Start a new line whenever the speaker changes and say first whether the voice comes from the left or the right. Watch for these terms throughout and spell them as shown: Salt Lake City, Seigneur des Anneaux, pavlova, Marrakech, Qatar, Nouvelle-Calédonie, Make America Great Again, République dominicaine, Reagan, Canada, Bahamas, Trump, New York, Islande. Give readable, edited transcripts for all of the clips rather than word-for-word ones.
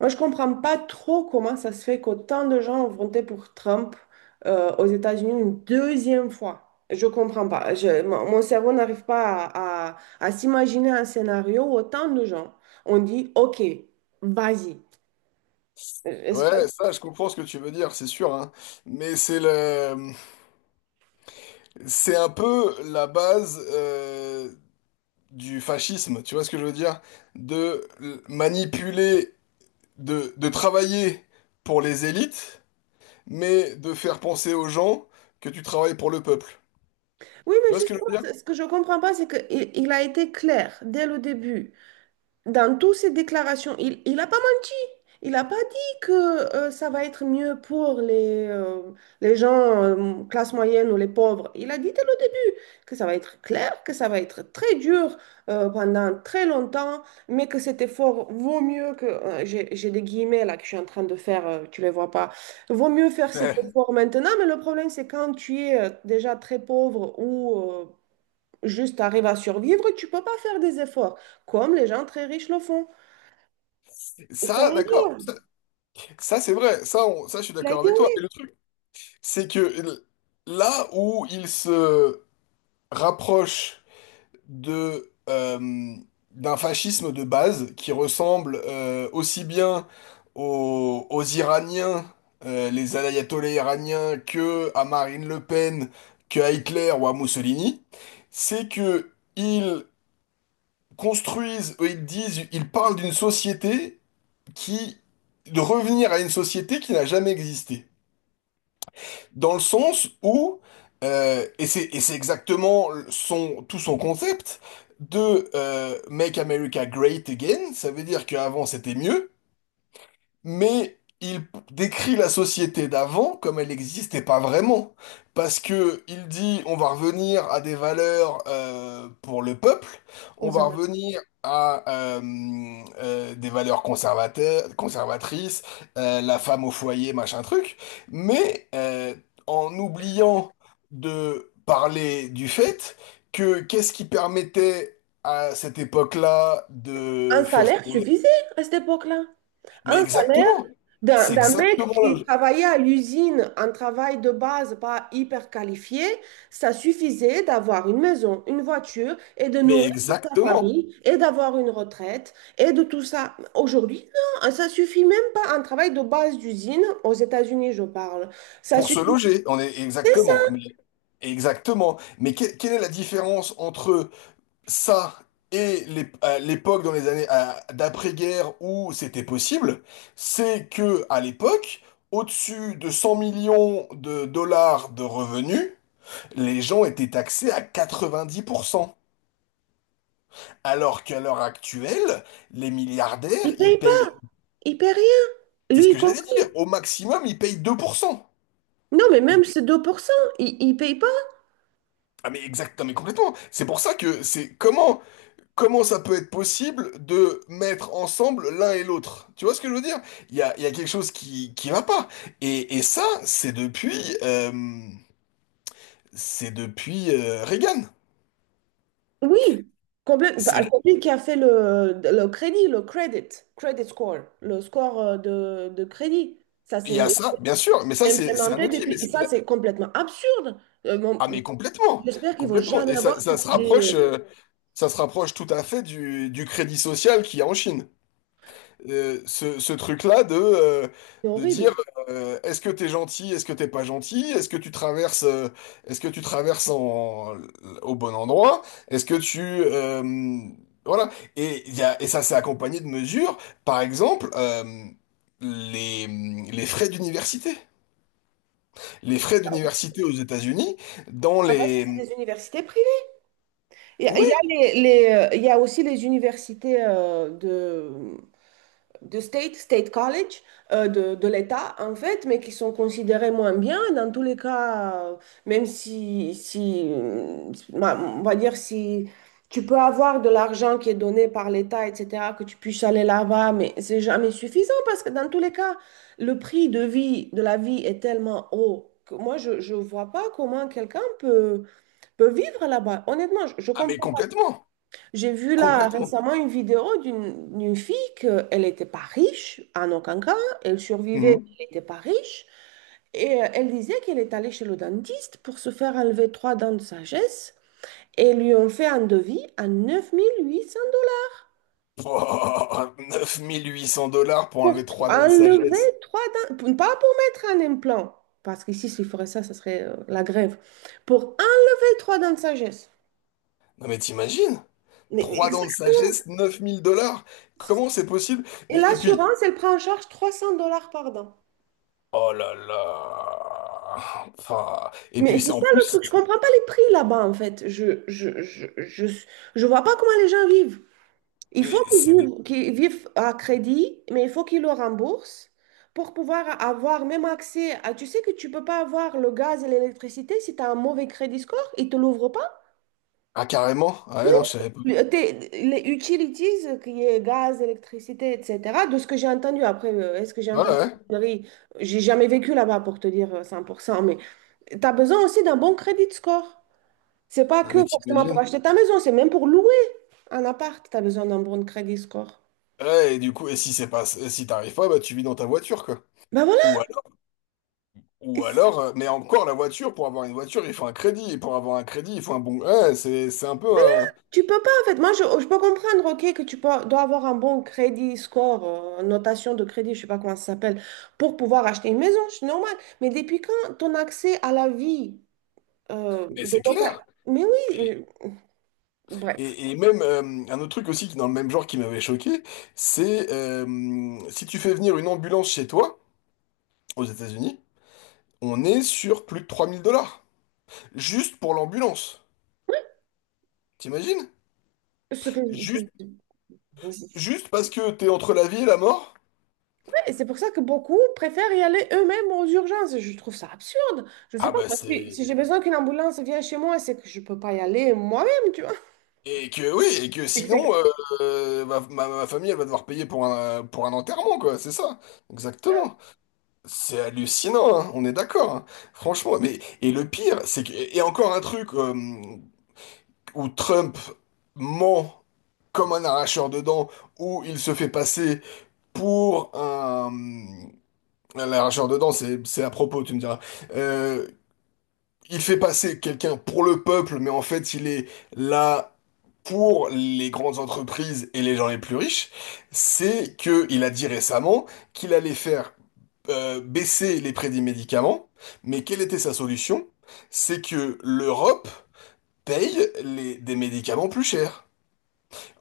right: Moi, je comprends pas trop comment ça se fait qu'autant de gens ont voté pour Trump aux États-Unis une deuxième fois. Je comprends pas. Mon cerveau n'arrive pas à s'imaginer un scénario où autant de gens ont dit, OK, vas-y. Euh, Est-ce que-
left: Ouais, ça, je comprends ce que tu veux dire, c'est sûr, hein. Mais c'est un peu la base du fascisme, tu vois ce que je veux dire? Manipuler, de travailler pour les élites, mais de faire penser aux gens que tu travailles pour le peuple.
right: Oui,
left: Tu
right: mais
left: vois ce que je
right: justement,
left: veux dire?
right: ce que je comprends pas, c'est qu'il il a été clair dès le début, dans toutes ses déclarations. Il a pas menti. Il n'a pas dit que ça va être mieux pour les gens classe moyenne ou les pauvres. Il a dit dès le début que ça va être clair, que ça va être très dur pendant très longtemps, mais que cet effort vaut mieux que… j'ai des guillemets là que je suis en train de faire, tu les vois pas. Vaut mieux faire cet
left: Ouais.
right: effort maintenant, mais le problème c'est quand tu es déjà très pauvre ou juste tu arrives à survivre, tu peux pas faire des efforts, comme les gens très riches le font. Et ça,
left: Ça, d'accord. Ça, c'est vrai. Ça, je suis
right: il a
left: d'accord
right: été
left: avec
right: oui,
left: toi. Et le truc, c'est que l- là où ils se rapprochent de d'un fascisme de base qui ressemble aussi bien aux Iraniens, les ayatollahs iraniens, que à Marine Le Pen, que à Hitler ou à Mussolini, c'est que ils construisent, ils parlent d'une société qui de revenir à une société qui n'a jamais existé dans le sens où, et c'est exactement son, tout son concept de Make America Great Again, ça veut dire qu'avant c'était mieux, mais il décrit la société d'avant comme elle n'existait pas vraiment. Parce que il dit on va revenir à des valeurs pour le peuple, on va
right: conservateur.
left: revenir à des valeurs conservateurs, conservatrices, la femme au foyer, machin truc, mais en oubliant de parler du fait que qu'est-ce qui permettait à cette époque-là
right: Un
left: de faire
right: salaire
left: tourner.
right: suffisait à cette époque-là.
left: Mais
right: Un salaire
left: exactement. C'est
right: d'un mec
left: exactement
right: qui
left: là.
right: travaillait à l'usine, un travail de base pas hyper qualifié, ça suffisait d'avoir une maison, une voiture et de
left: Mais
right: nourrir toute sa
left: exactement.
right: famille et d'avoir une retraite et de tout ça. Aujourd'hui, non, ça suffit même pas. Un travail de base d'usine, aux États-Unis, je parle, ça
left: Pour se
right: suffisait
left: loger, on est exactement.
right: ça.
left: Mais exactement. Quelle est la différence entre ça et à l'époque dans d'après-guerre où c'était possible? C'est que à l'époque, au-dessus de 100 millions de dollars de revenus, les gens étaient taxés à 90%. Alors qu'à l'heure actuelle, les milliardaires,
right: Ils
left: ils
right: payent pas,
left: payent.
right: ils payent rien.
left: C'est ce
right: Lui, il
left: que j'allais dire.
right: compris.
left: Au maximum, ils payent 2%.
right: Non, mais
left: Ils-
right: même ces 2%, il ne paye pas.
left: Ah mais exact, non, mais complètement. C'est pour ça que c'est comment comment ça peut être possible de mettre ensemble l'un et l'autre. Tu vois ce que je veux dire? Il y a quelque chose qui va pas. Et ça, c'est depuis Reagan.
right: Oui, complètement.
left: C'est
right: Celui qui a fait le crédit, le credit, credit score, le score euh, de de crédit, ça
left: il
right: c'est
left: y a ça, bien sûr, mais ça c'est un
right: implémenté
left: outil, mais
right: depuis. Et ça, c'est complètement absurde. Bon,
left: ah mais complètement,
right: j'espère qu'ils vont
left: complètement.
right: jamais
left: Et ça
right: avoir
left: ça
right: cette
left: se
right: idée.
left: rapproche ça se rapproche tout à fait du crédit social qu'il y a en Chine. Ce truc-là
right: C'est
left: de dire
right: horrible.
left: est-ce que t'es gentil, est-ce que t'es pas gentil, est-ce que tu traverses, est-ce que tu traverses en, au bon endroit, est-ce que tu voilà. Et ça s'est accompagné de mesures, par exemple les, les frais d'université, les frais
right: Ah, bon.
left: d'université aux États-Unis dans
right: Ah, parce que c'est
left: les.
right: des universités privées. Il y a
left: Oui,
right: il y a aussi les universités euh, de state, state college, euh, de l'État, en fait, mais qui sont considérés moins bien. Dans tous les cas, même si, bah, on va dire, si tu peux avoir de l'argent qui est donné par l'État, etc., que tu puisses aller là-bas, mais c'est jamais suffisant parce que dans tous les cas, le prix de vie, de la vie est tellement haut. Que moi, je ne vois pas comment quelqu'un peut vivre là-bas. Honnêtement, je
left: ah mais
right: comprends
left: complètement
right: j'ai vu là
left: complètement.
right: récemment une vidéo d'une fille qu'elle n'était pas riche en aucun cas, elle survivait,
left: Mhm.
right: elle n'était pas riche, et elle disait qu'elle est allée chez le dentiste pour se faire enlever trois dents de sagesse, et lui ont fait un devis à 9 800 dollars
left: Oh, 9 800 dollars pour enlever
right: pour
left: trois dents de
right: enlever
left: sagesse.
right: trois dents, pas pour mettre un implant, parce qu'ici s'il ferait ça, ça serait la grève, pour enlever trois dents de sagesse.
left: Non mais t'imagines?
right: Mais- mais
left: Trois dents de
right: exact-
left: sagesse, 9 000 dollars. Comment c'est possible?
right: Et
left: Et et puis,
right: l'assurance, elle prend en charge 300 dollars par dent.
left: oh là là. Enfin, et
right: Mais
left: puis
right: c'est
left: c'est en
right: ça le
left: plus,
right: truc, je comprends pas les prix là-bas en fait. Je vois pas comment les gens vivent. Il faut
left: c'est c'est des...
right: qu'ils vivent à crédit, mais il faut qu'ils le remboursent pour pouvoir avoir même accès à… Tu sais que tu peux pas avoir le gaz et l'électricité si tu as un mauvais crédit score, ils te l'ouvrent pas.
left: Ah carrément? Ah
right: Mais
left: ouais,
right: oui.
left: non, je savais pas.
right: Les utilities, qui est gaz, électricité, etc., de ce que j'ai entendu, après, est-ce que j'ai
left: Ouais,
right: entendu
left: ouais.
right: une connerie. J'ai jamais vécu là-bas pour te dire 100%, mais tu as besoin aussi d'un bon crédit score. C'est pas
left: Non
right: que
left: mais
right: forcément pour
left: t'imagines?
right: acheter ta maison, c'est même pour louer un appart, tu as besoin d'un bon crédit score.
left: Ouais, et du coup, et si c'est pas, si t'arrives pas, bah tu vis dans ta voiture, quoi.
right: Ben
left: Ou
right: voilà,
left: alors,
right: et
left: ou
right: si-
left: alors, mais encore la voiture, pour avoir une voiture, il faut un crédit. Et pour avoir un crédit, il faut un bon. Ouais, c'est un peu.
right: tu peux pas en fait. Moi, je peux comprendre, ok, que tu dois avoir un bon crédit score, notation de crédit, je sais pas comment ça s'appelle, pour pouvoir acheter une maison, c'est normal. Mais depuis quand ton accès à la vie
left: Mais
right: de
left: c'est
right: local…
left: clair.
right: Mais oui, bref,
left: Et même un autre truc aussi qui dans le même genre qui m'avait choqué, c'est si tu fais venir une ambulance chez toi, aux États-Unis, on est sur plus de 3 000 dollars. Juste pour l'ambulance. T'imagines?
right: ce que…
left: Juste, juste parce que t'es entre la vie et la mort?
right: Et c'est pour ça que beaucoup préfèrent y aller eux-mêmes aux urgences. Je trouve ça absurde. Je sais
left: Ah
right: pas,
left: bah
right: moi,
left: c'est...
right: si j'ai besoin qu'une ambulance vienne chez moi, c'est que je peux pas y aller moi-même, tu vois.
left: Et que oui, et que
right: Et que c'est-
left: sinon, ma famille, elle va devoir payer pour pour un enterrement, quoi, c'est ça. Exactement. C'est hallucinant, hein, on est d'accord. Hein. Franchement, mais... Et le pire, c'est que... Et encore un truc... où Trump ment comme un arracheur de dents, où il se fait passer pour un arracheur de dents, c'est à propos, tu me diras. Euh, il fait passer quelqu'un pour le peuple, mais en fait, il est là pour les grandes entreprises et les gens les plus riches. C'est que il a dit récemment qu'il allait faire baisser les prix des médicaments, mais quelle était sa solution? C'est que l'Europe paye des médicaments plus chers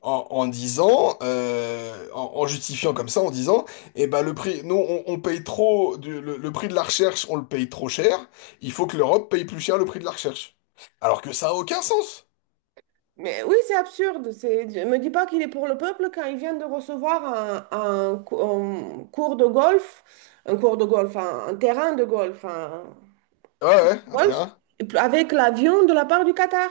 left: en justifiant comme ça, en disant, eh ben le prix, nous on paye trop, le prix de la recherche, on le paye trop cher, il faut que l'Europe paye plus cher le prix de la recherche. Alors que ça a aucun sens.
right: Mais oui, c'est absurde. C'est… Ne me dis pas qu'il est pour le peuple quand il vient de recevoir un cours de golf, un cours de golf, un terrain de golf, un
left: Ouais, ouais, hein, t'es
right: golf, avec l'avion de la part du Qatar.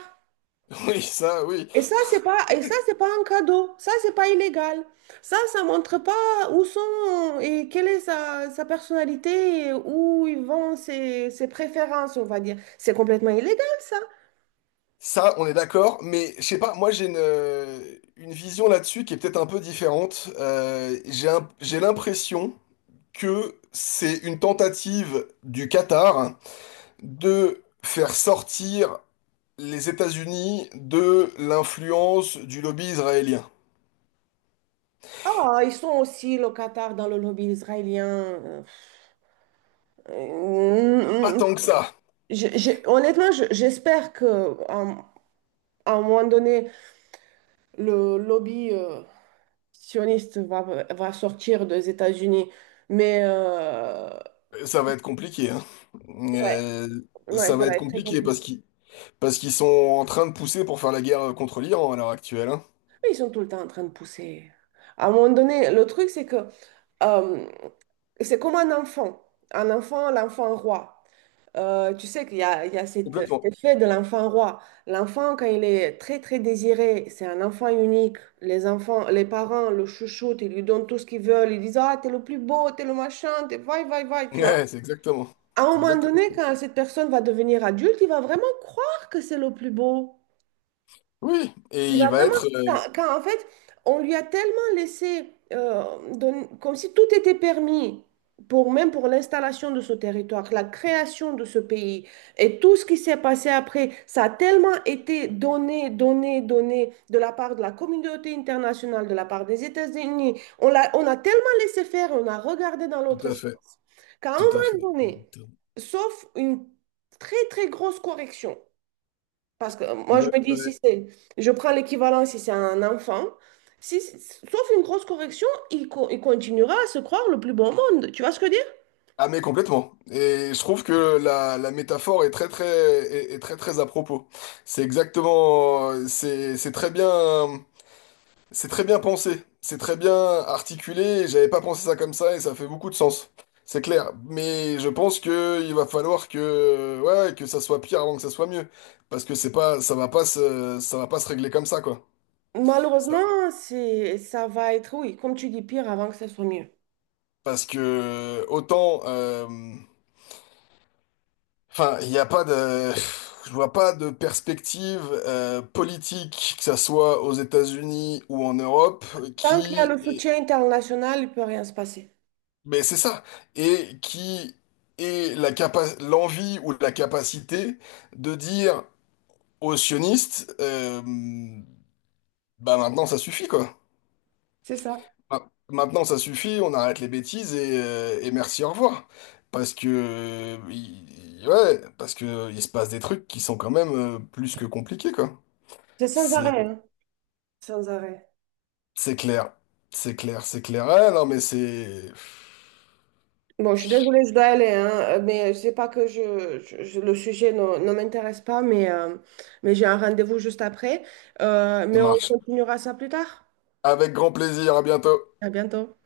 left: oui.
right: Et ça, c'est pas un cadeau. Ça, c'est pas illégal. Ça montre pas où sont et quelle est sa personnalité et où ils vont ses préférences, on va dire. C'est complètement illégal, ça.
left: Ça, on est d'accord, mais je sais pas, moi j'ai une vision là-dessus qui est peut-être un peu différente. J'ai l'impression que c'est une tentative du Qatar de faire sortir les États-Unis de l'influence du lobby israélien.
right: Ah, ils sont aussi locataires dans le lobby israélien.
left: Pas
right: Euh, euh,
left: tant que ça.
right: honnêtement, j'espère que à un moment donné, le lobby sioniste va sortir des États-Unis. Mais euh,
left: Ça va être compliqué, hein.
right: ouais,
left: Euh,
right: Ouais,
left: ça
right: ça
left: va
right: va
left: être
right: être très
left: compliqué
right: compliqué.
left: parce qu'ils sont en train de pousser pour faire la guerre contre l'Iran à l'heure actuelle, hein.
right: Mais ils sont tout le temps en train de pousser. À un moment donné, le truc, c'est que euh, c'est comme un enfant. Un enfant, l'enfant roi. Tu sais qu'il y a cet
left: Complètement.
right: effet de l'enfant roi. L'enfant, quand il est très, très désiré, c'est un enfant unique. Les enfants, les parents le chouchoutent, ils lui donnent tout ce qu'ils veulent. Ils disent, ah, t'es le plus beau, t'es le machin, t'es vai, vai, vai, tu vois.
left: Ouais, c'est exactement.
right: À un
left: C'est
right: moment donné,
left: exactement.
right: quand cette personne va devenir adulte, il va vraiment croire que c'est le plus beau.
left: Oui, et
right: Il
left: il
right: va
left: va
right: vraiment,
left: être...
right: en fait, on lui a tellement laissé, comme si tout était permis, pour, même pour l'installation de ce territoire, la création de ce pays, et tout ce qui s'est passé après, ça a tellement été donné, donné, donné de la part de la communauté internationale, de la part des États-Unis. On a tellement laissé faire, on a regardé dans
left: tout
right: l'autre
left: à fait.
right: sens, qu'à un
left: Tout à fait.
right: moment donné, sauf une très, très grosse correction, parce que moi, je me dis, si
left: Ouais.
right: c'est, je prends l'équivalent si c'est un enfant, si, sauf une grosse correction, il continuera à se croire le plus bon monde. Tu vois ce que je veux dire?
left: Ah mais complètement. Et je trouve que la métaphore est très très à propos. C'est exactement c'est très bien. C'est très bien pensé, c'est très bien articulé, et j'avais pas pensé ça comme ça et ça fait beaucoup de sens. C'est clair, mais je pense que il va falloir que ouais, ouais, que ça soit pire avant que ça soit mieux parce que c'est pas ça va pas se ça va pas se régler comme ça quoi. Ça-
right: Malheureusement, c'est, ça va être, oui, comme tu dis, pire avant que ça soit mieux.
left: Parce que autant enfin, il n'y a pas de je vois pas de perspective politique que ça soit aux États-Unis ou en Europe
right: Tant qu'il y a
left: qui.
right: le soutien international, il ne peut rien se passer.
left: Mais c'est ça. Et qui est l'envie ou la capacité de dire aux sionistes, bah maintenant ça suffit quoi.
right: C'est ça.
left: Maintenant ça suffit, on arrête les bêtises et merci, au revoir. Parce que, ouais, parce que il se passe des trucs qui sont quand même plus que compliqués quoi.
right: C'est sans
left: C'est,
right: arrêt, hein. Sans arrêt.
left: c'est clair. C'est clair, c'est clair. Ah, non mais c'est,
right: Bon, je suis désolée, je dois aller, hein, mais c'est pas que le sujet ne m'intéresse pas, mais j'ai un rendez-vous juste après.
left: ça
right: Mais on
left: marche.
right: continuera ça plus tard.
left: Avec grand plaisir, à bientôt.
right: À bientôt.